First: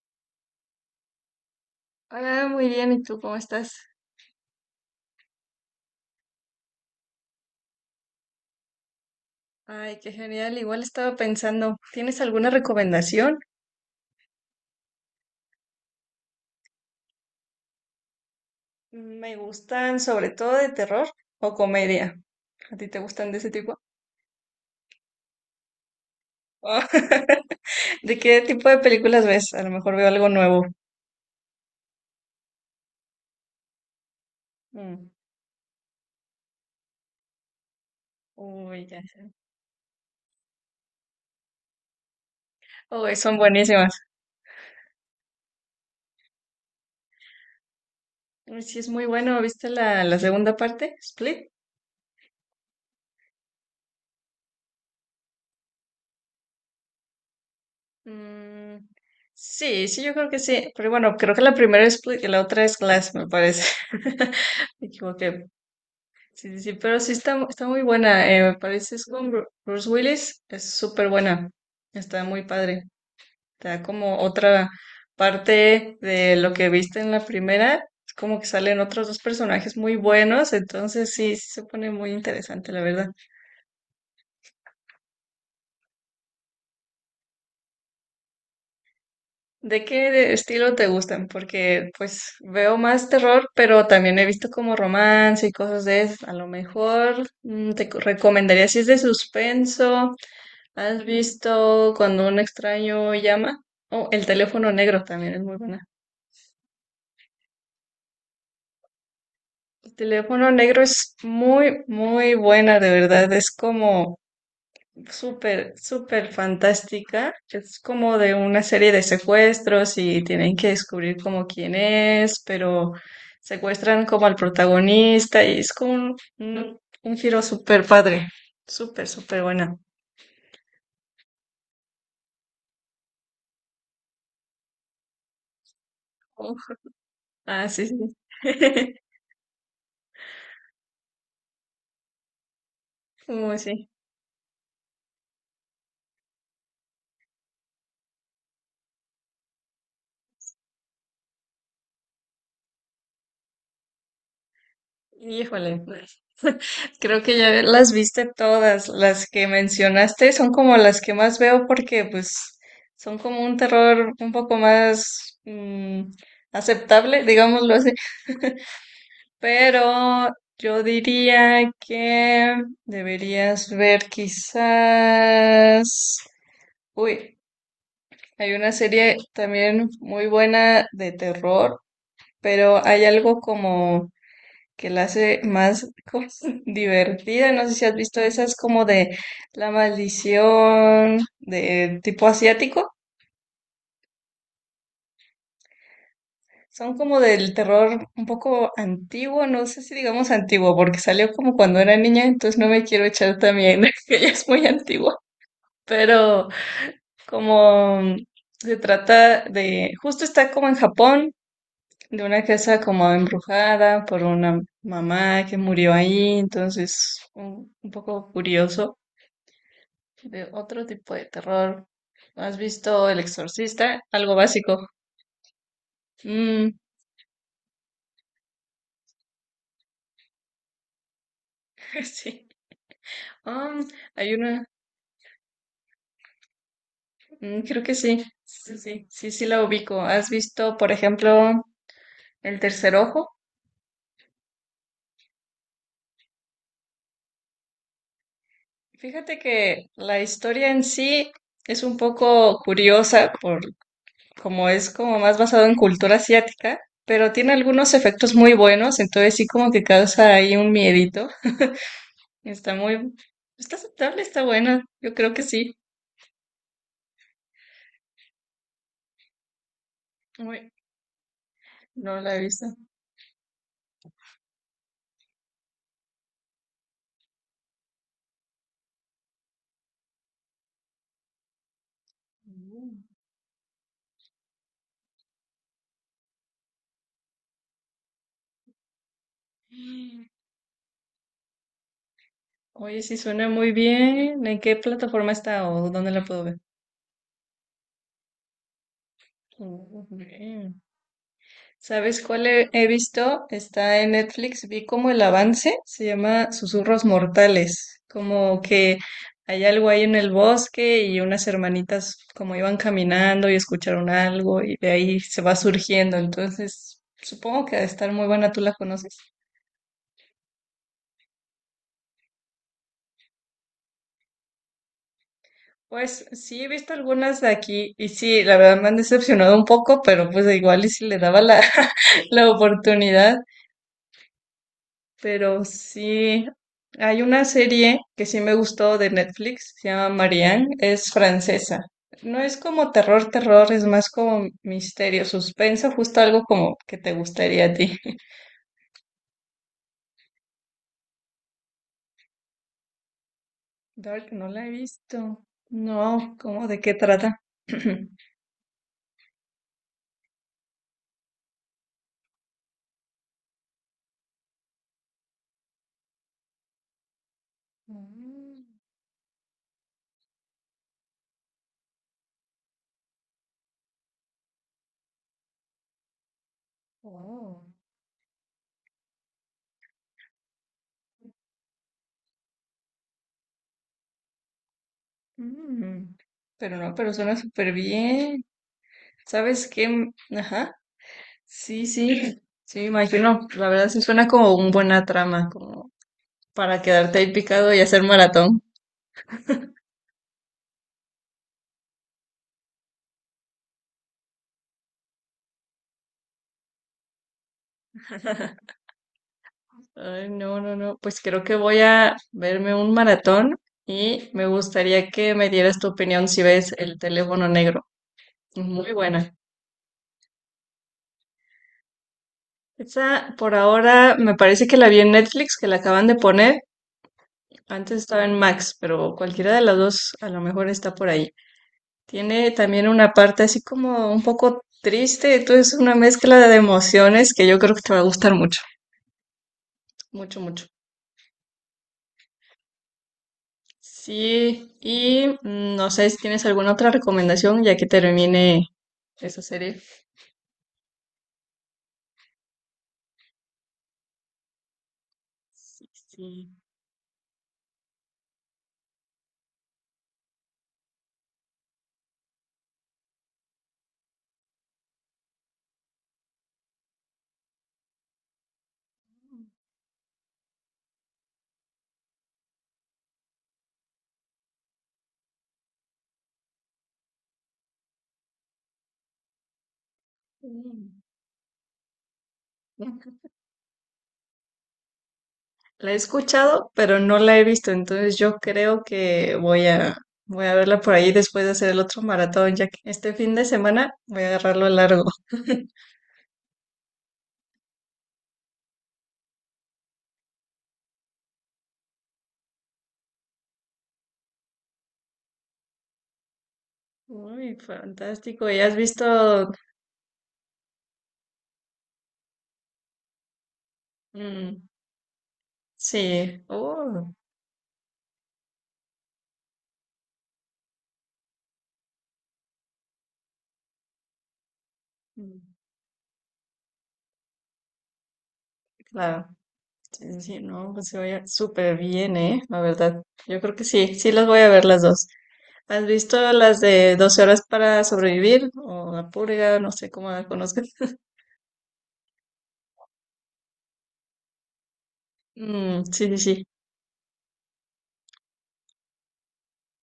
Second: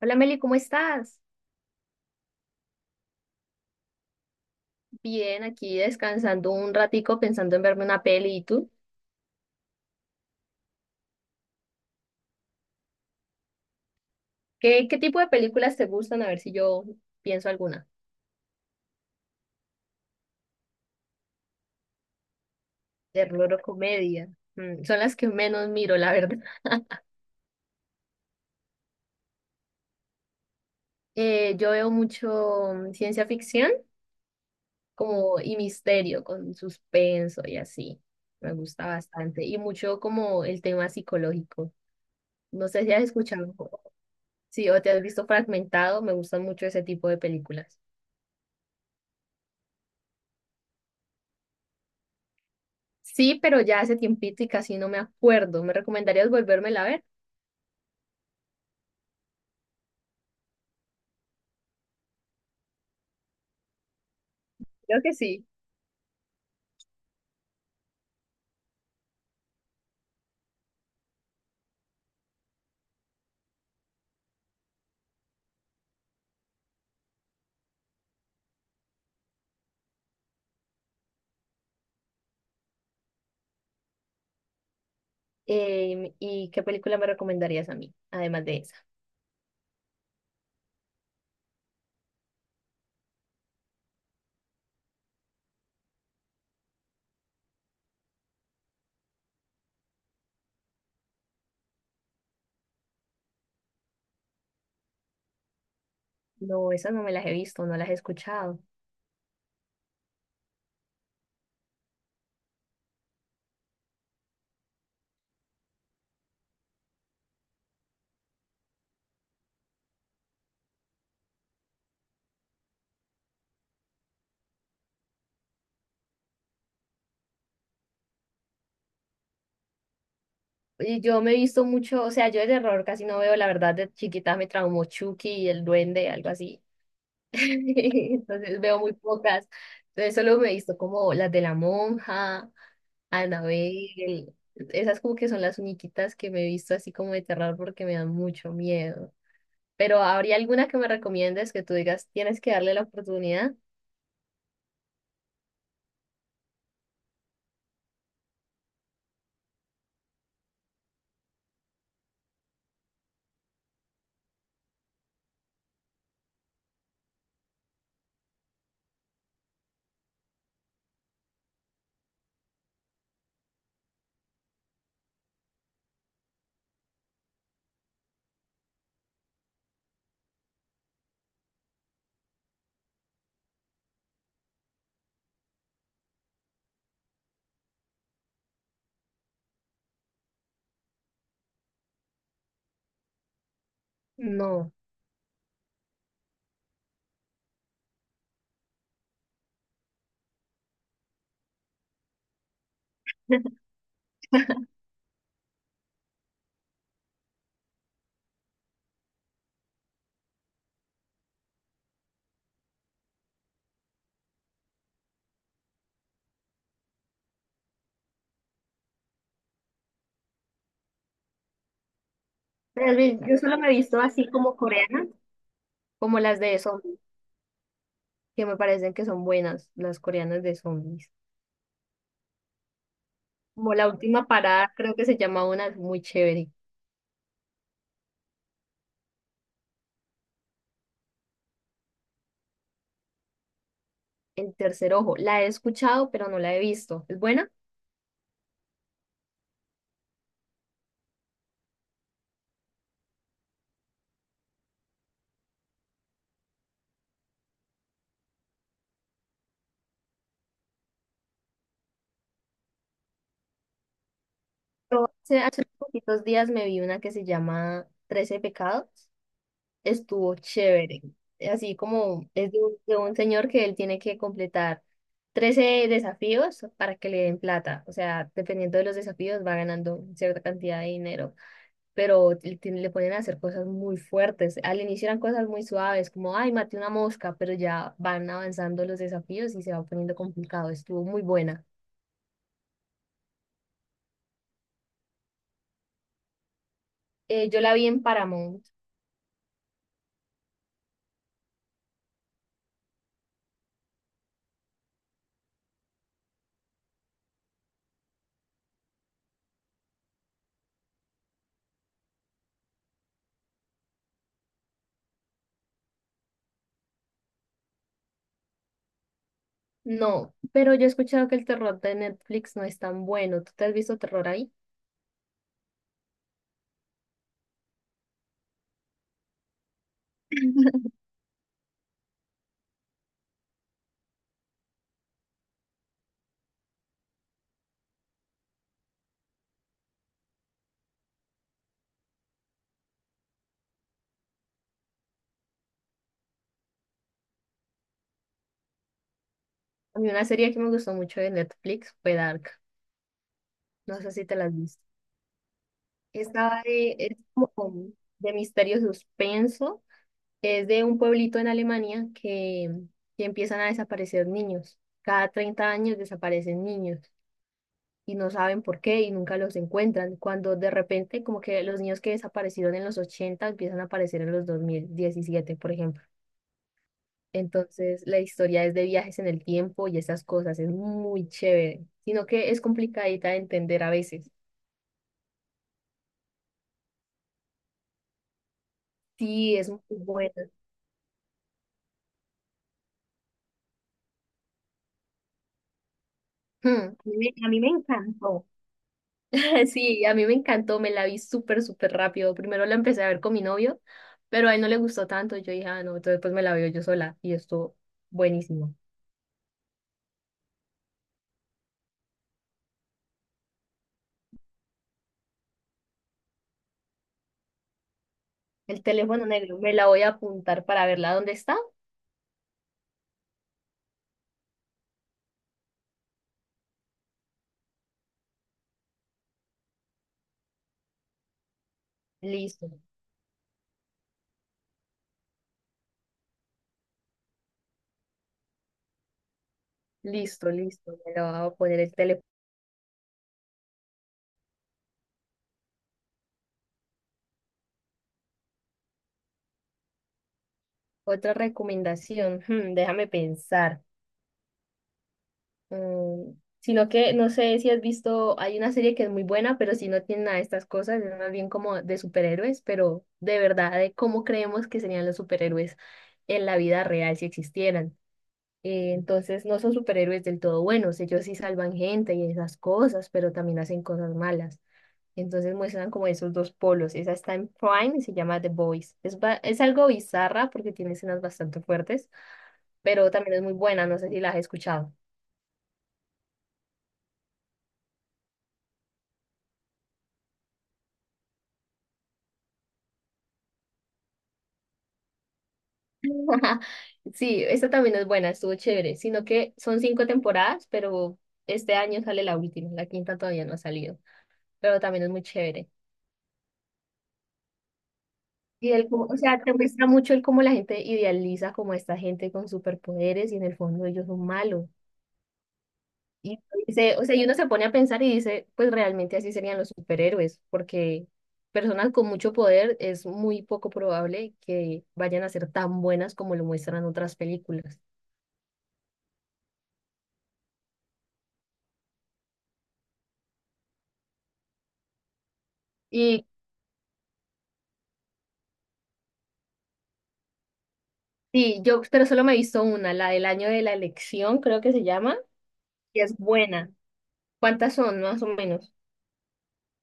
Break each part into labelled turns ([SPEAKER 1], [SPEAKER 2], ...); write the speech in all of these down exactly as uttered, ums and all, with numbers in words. [SPEAKER 1] Hola Meli, ¿cómo estás?
[SPEAKER 2] Ah, muy bien, ¿y tú cómo estás?
[SPEAKER 1] Bien, aquí descansando un ratico pensando en verme una peli. ¿Y tú?
[SPEAKER 2] Ay, qué genial. Igual estaba pensando, ¿tienes alguna recomendación?
[SPEAKER 1] ¿Qué, qué tipo de películas te gustan? A ver si yo pienso alguna.
[SPEAKER 2] Me gustan sobre todo de terror o comedia. ¿A ti te gustan de ese
[SPEAKER 1] Terror o
[SPEAKER 2] tipo?
[SPEAKER 1] comedia. Mm, son las que menos miro, la verdad.
[SPEAKER 2] Ah, ¿De qué tipo de películas ves? A lo mejor veo algo nuevo.
[SPEAKER 1] Eh, yo veo mucho mm, ciencia ficción
[SPEAKER 2] Mm.
[SPEAKER 1] como y misterio con suspenso y así. Me
[SPEAKER 2] Uy,
[SPEAKER 1] gusta
[SPEAKER 2] ya sé.
[SPEAKER 1] bastante. Y mucho como el tema psicológico. No sé si has
[SPEAKER 2] Uy, son
[SPEAKER 1] escuchado,
[SPEAKER 2] buenísimas.
[SPEAKER 1] sí, o te has visto Fragmentado. Me gustan mucho ese tipo de películas.
[SPEAKER 2] Uy, sí, es muy bueno. ¿Viste la, la segunda parte? ¿Split?
[SPEAKER 1] Sí, pero ya hace tiempito y casi no me acuerdo. ¿Me recomendarías volvérmela a ver?
[SPEAKER 2] Mm, sí, sí, yo creo que sí. Pero bueno, creo que la primera es Split y la otra es Glass, me parece. Me
[SPEAKER 1] Creo que
[SPEAKER 2] equivoqué.
[SPEAKER 1] sí.
[SPEAKER 2] Sí, sí, sí, pero sí está, está muy buena, eh, me parece, es con Bru- Bruce Willis, es súper buena, está muy padre, te da como otra parte de lo que viste en la primera, es como que salen otros dos personajes muy buenos, entonces sí, sí se pone muy interesante, la verdad.
[SPEAKER 1] Em, ¿y qué película me recomendarías a mí, además de esa?
[SPEAKER 2] ¿De qué de- estilo te gustan? Porque pues veo más terror, pero también he visto como romance y cosas de esas, a lo mejor mm, te co- recomendaría si es de suspenso. ¿Has visto cuando un extraño llama? Oh, el teléfono negro también es muy buena.
[SPEAKER 1] No, esas no me las he visto, no las he escuchado.
[SPEAKER 2] El teléfono negro es muy, muy buena, de verdad. Es como súper, súper fantástica. Es como de una serie de secuestros y tienen que descubrir como quién es, pero secuestran como al protagonista y es como un, un- un giro súper padre. Súper, súper buena.
[SPEAKER 1] Y yo me he visto mucho, o sea, yo de terror casi no veo, la verdad, de chiquita me traumó Chucky y el duende, algo
[SPEAKER 2] Uf.
[SPEAKER 1] así.
[SPEAKER 2] Ah, sí, sí.
[SPEAKER 1] Entonces veo muy pocas. Entonces solo me he visto como las de La Monja,
[SPEAKER 2] Muy sí.
[SPEAKER 1] Annabelle, esas como que son las únicas que me he visto así como de terror porque me dan mucho miedo. Pero ¿habría alguna que me recomiendes que tú digas, tienes que darle la oportunidad?
[SPEAKER 2] Híjole. Creo que ya las viste todas, las que mencionaste son como las que más veo porque pues son como un terror un poco más mm, aceptable, digámoslo así, pero yo diría que deberías ver quizás... Uy, hay una serie también muy buena de terror, pero hay algo como que la hace más como divertida. No sé si has visto esas como de La Maldición, de tipo asiático.
[SPEAKER 1] No.
[SPEAKER 2] Son como del terror un poco antiguo, no sé si digamos antiguo, porque salió como cuando era niña, entonces no me quiero echar también, que ella es muy antigua. Pero como se trata de, justo está como en Japón, de una casa como embrujada por una mamá que murió ahí, entonces un, un poco curioso de otro tipo de terror. ¿No? ¿Has
[SPEAKER 1] Tal
[SPEAKER 2] visto
[SPEAKER 1] vez.
[SPEAKER 2] El
[SPEAKER 1] Yo solo me he visto
[SPEAKER 2] Exorcista?
[SPEAKER 1] así
[SPEAKER 2] Algo
[SPEAKER 1] como
[SPEAKER 2] básico.
[SPEAKER 1] coreanas como las de
[SPEAKER 2] Mm,
[SPEAKER 1] zombies, que me parecen que son buenas, las coreanas de zombies.
[SPEAKER 2] sí.
[SPEAKER 1] Como
[SPEAKER 2] Um,
[SPEAKER 1] La última
[SPEAKER 2] Hay una.
[SPEAKER 1] parada, creo que se llama, una es muy chévere.
[SPEAKER 2] Mm, creo que sí. Sí, sí. Sí, sí la ubico. ¿Has visto, por ejemplo, El Tercer Ojo?
[SPEAKER 1] El tercer ojo, la he escuchado, pero no la he visto. ¿Es buena?
[SPEAKER 2] Fíjate que la historia en sí es un poco curiosa por como es como más basado en cultura asiática, pero tiene algunos efectos muy buenos, entonces sí como que causa ahí un miedito. Está muy, está aceptable, está buena.
[SPEAKER 1] Yo
[SPEAKER 2] Yo creo
[SPEAKER 1] hace,
[SPEAKER 2] que
[SPEAKER 1] hace unos
[SPEAKER 2] sí.
[SPEAKER 1] poquitos días me vi una que se llama Trece pecados. Estuvo
[SPEAKER 2] Muy.
[SPEAKER 1] chévere. Así
[SPEAKER 2] No
[SPEAKER 1] como
[SPEAKER 2] la he
[SPEAKER 1] es de
[SPEAKER 2] visto.
[SPEAKER 1] un, de un señor que él tiene que completar trece desafíos para que le den plata. O sea, dependiendo de los desafíos va ganando cierta cantidad de dinero. Pero le, tiene- le
[SPEAKER 2] Mm.
[SPEAKER 1] ponen a hacer cosas muy fuertes. Al inicio eran cosas muy suaves, como, ay, maté una mosca, pero ya van avanzando los desafíos y se va poniendo complicado. Estuvo muy buena.
[SPEAKER 2] Oye, sí suena muy bien. ¿En qué plataforma está o dónde la puedo ver?
[SPEAKER 1] Eh, yo la vi en Paramount.
[SPEAKER 2] Mm, bien. ¿Sabes cuál he, he visto? Está en Netflix. Vi como el avance. Se llama Susurros Mortales. Como que hay algo ahí en el bosque y unas hermanitas como iban caminando y escucharon algo y de ahí se va surgiendo. Entonces, supongo que ha de estar muy buena. ¿Tú la conoces?
[SPEAKER 1] No, pero yo he escuchado que el terror de Netflix no es tan bueno. ¿Tú te has visto terror?
[SPEAKER 2] Pues sí, he visto algunas de aquí y sí, la verdad me han decepcionado un poco, pero pues igual y si le daba la, la oportunidad, pero sí, hay una serie que sí me gustó de Netflix, se llama Marianne, es francesa. No es como terror, terror, es más como misterio, suspenso, justo algo como que te gustaría a ti.
[SPEAKER 1] A mí una serie que me gustó mucho de Netflix fue Dark. No sé si
[SPEAKER 2] Dark,
[SPEAKER 1] te la
[SPEAKER 2] no
[SPEAKER 1] has
[SPEAKER 2] la he
[SPEAKER 1] visto.
[SPEAKER 2] visto. No,
[SPEAKER 1] Esta
[SPEAKER 2] ¿cómo de qué
[SPEAKER 1] de, es
[SPEAKER 2] trata?
[SPEAKER 1] como de misterio suspenso. Es de un pueblito en Alemania que, que empiezan a desaparecer niños. Cada treinta años desaparecen niños y no
[SPEAKER 2] Mm,
[SPEAKER 1] saben por qué y nunca los encuentran. Cuando de repente como que los niños que desaparecieron en los ochenta empiezan a aparecer en los dos mil diecisiete, por ejemplo.
[SPEAKER 2] wow.
[SPEAKER 1] Entonces, la historia es de viajes en el tiempo y esas cosas, es muy chévere, sino que es complicadita de entender a veces.
[SPEAKER 2] Mm, pero no, pero suena súper bien.
[SPEAKER 1] Sí,
[SPEAKER 2] ¿Sabes
[SPEAKER 1] es muy
[SPEAKER 2] qué? M-
[SPEAKER 1] buena.
[SPEAKER 2] Ajá. Sí, sí, sí, me imagino. La verdad sí suena como una buena trama, como
[SPEAKER 1] Hmm,
[SPEAKER 2] para
[SPEAKER 1] A mí
[SPEAKER 2] quedarte ahí
[SPEAKER 1] me, a mí me
[SPEAKER 2] picado y hacer
[SPEAKER 1] encantó.
[SPEAKER 2] maratón.
[SPEAKER 1] Sí, a mí me encantó, me la vi súper, súper rápido. Primero la empecé a ver con mi novio, pero a él no le gustó tanto. Yo dije, ah, no, entonces pues me la veo yo sola y estuvo buenísimo.
[SPEAKER 2] Ay, no, no, no. Pues creo que voy a verme un maratón y me gustaría que me dieras tu opinión si ves El teléfono negro.
[SPEAKER 1] El
[SPEAKER 2] Muy
[SPEAKER 1] teléfono
[SPEAKER 2] buena.
[SPEAKER 1] negro, me la voy a apuntar para verla. ¿Dónde está?
[SPEAKER 2] Esa por ahora me parece que la vi en Netflix, que la acaban de poner. Antes estaba en Max, pero cualquiera de las dos a lo mejor está por ahí. Tiene
[SPEAKER 1] Listo,
[SPEAKER 2] también una parte así como un poco triste, entonces es una mezcla de emociones que yo creo que te va a gustar mucho, mucho,
[SPEAKER 1] listo,
[SPEAKER 2] mucho.
[SPEAKER 1] listo. Me la voy a poner el teléfono.
[SPEAKER 2] Sí, y mm, no sé si tienes alguna otra recomendación ya que termine esa serie.
[SPEAKER 1] Otra recomendación, hmm, déjame pensar.
[SPEAKER 2] Sí,
[SPEAKER 1] Mm,
[SPEAKER 2] sí.
[SPEAKER 1] Sino que no sé si has visto, hay una serie que es muy buena, pero si no tiene nada de estas cosas, es más bien como de superhéroes, pero de verdad, de cómo creemos que serían los superhéroes en la vida real si existieran. Eh, entonces, no son superhéroes del todo buenos, ellos sí salvan gente y esas cosas, pero también hacen cosas malas. Entonces muestran como esos dos polos. Esa está en Prime y se llama The Boys. Es, ba- es algo bizarra porque tiene
[SPEAKER 2] Mm.
[SPEAKER 1] escenas bastante fuertes, pero también es muy buena, no sé si la has escuchado.
[SPEAKER 2] La he escuchado, pero no la he visto, entonces yo creo que voy a, voy a verla por ahí después de hacer el otro maratón, ya que este fin de semana voy a agarrarlo largo.
[SPEAKER 1] Sí, esta también es buena, estuvo chévere, sino que son cinco temporadas, pero este año sale la última, la quinta todavía no ha salido, pero también es muy chévere.
[SPEAKER 2] Uy, fantástico. ¿Y
[SPEAKER 1] Y
[SPEAKER 2] has
[SPEAKER 1] él, como- o sea,
[SPEAKER 2] visto
[SPEAKER 1] te muestra mucho el cómo la gente idealiza como a esta gente con superpoderes y en el fondo ellos son
[SPEAKER 2] mm,
[SPEAKER 1] malos. Y
[SPEAKER 2] sí,
[SPEAKER 1] dice, o
[SPEAKER 2] oh,
[SPEAKER 1] sea, y uno se pone a pensar y dice, pues realmente así serían los superhéroes, porque personas con mucho poder es muy poco probable que vayan a
[SPEAKER 2] mm,
[SPEAKER 1] ser tan buenas como lo muestran otras películas.
[SPEAKER 2] claro, sí, sí, sí, no, pues se oye súper bien, ¿eh? La verdad, yo creo que sí, sí las voy a ver las dos. ¿Has visto
[SPEAKER 1] Y
[SPEAKER 2] las de Doce horas para sobrevivir o la purga, no sé cómo la conozcas?
[SPEAKER 1] sí, yo, pero solo me he visto una, la del año de la elección, creo que se llama,
[SPEAKER 2] Mm,
[SPEAKER 1] y
[SPEAKER 2] sí,
[SPEAKER 1] es
[SPEAKER 2] sí, sí.
[SPEAKER 1] buena. ¿Cuántas son, más o menos?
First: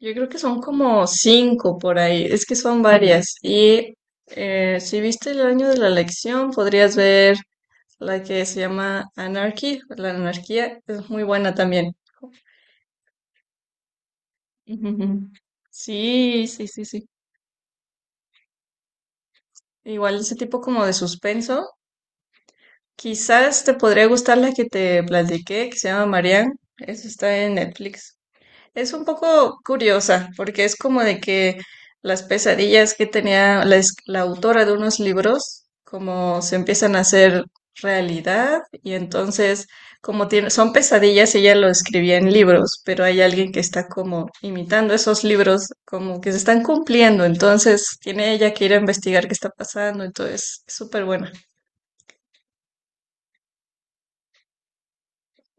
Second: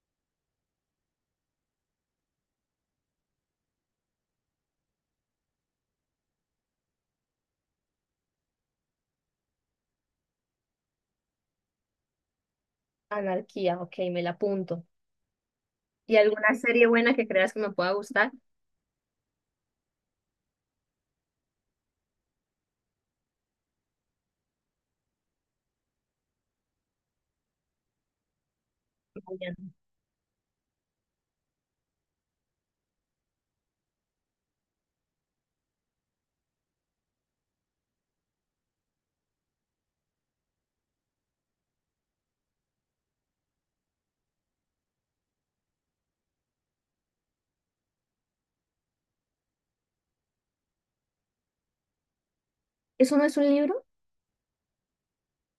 [SPEAKER 2] Yo creo que son como cinco por ahí, es que son varias. Y eh, si viste el año de la elección, podrías ver la que se llama Anarchy, la anarquía, es muy buena también.
[SPEAKER 1] Anarquía, ok, me la apunto.
[SPEAKER 2] Ujú, ujú.
[SPEAKER 1] ¿Y
[SPEAKER 2] Sí,
[SPEAKER 1] alguna
[SPEAKER 2] sí, sí,
[SPEAKER 1] serie
[SPEAKER 2] sí.
[SPEAKER 1] buena que creas que me pueda gustar?
[SPEAKER 2] Igual ese tipo como de suspenso. Quizás te podría gustar la que te platiqué, que se llama Marianne. Esa está en Netflix. Es un poco
[SPEAKER 1] Vayan.
[SPEAKER 2] curiosa, porque es como de que las pesadillas que tenía la, es- la autora de unos libros, como se empiezan a hacer realidad, y entonces, como tiene, son pesadillas, ella lo escribía en libros, pero hay alguien que está como imitando esos libros, como que se están cumpliendo, entonces tiene ella que ir a investigar qué está pasando, entonces es súper buena.
[SPEAKER 1] ¿Eso no es un libro?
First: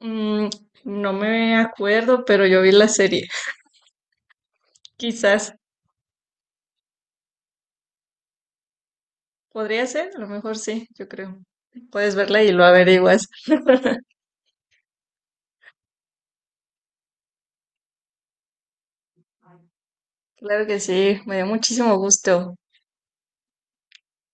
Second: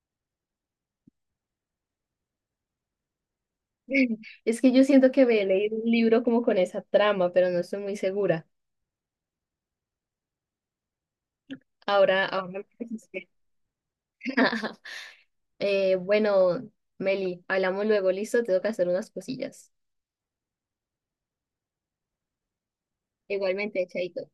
[SPEAKER 2] Mm, no me acuerdo, pero yo vi la serie,
[SPEAKER 1] Es que yo siento que me he
[SPEAKER 2] quizás.
[SPEAKER 1] leído un libro como con esa trama, pero no estoy muy segura.
[SPEAKER 2] Podría ser, a lo mejor sí, yo creo. Puedes
[SPEAKER 1] Ahora,
[SPEAKER 2] verla
[SPEAKER 1] ahora
[SPEAKER 2] y lo
[SPEAKER 1] me
[SPEAKER 2] averiguas.
[SPEAKER 1] pusiste. Eh, bueno, Meli, hablamos luego, listo, tengo que hacer unas cosillas.
[SPEAKER 2] Claro que sí, me dio muchísimo gusto.
[SPEAKER 1] Igualmente, chaito.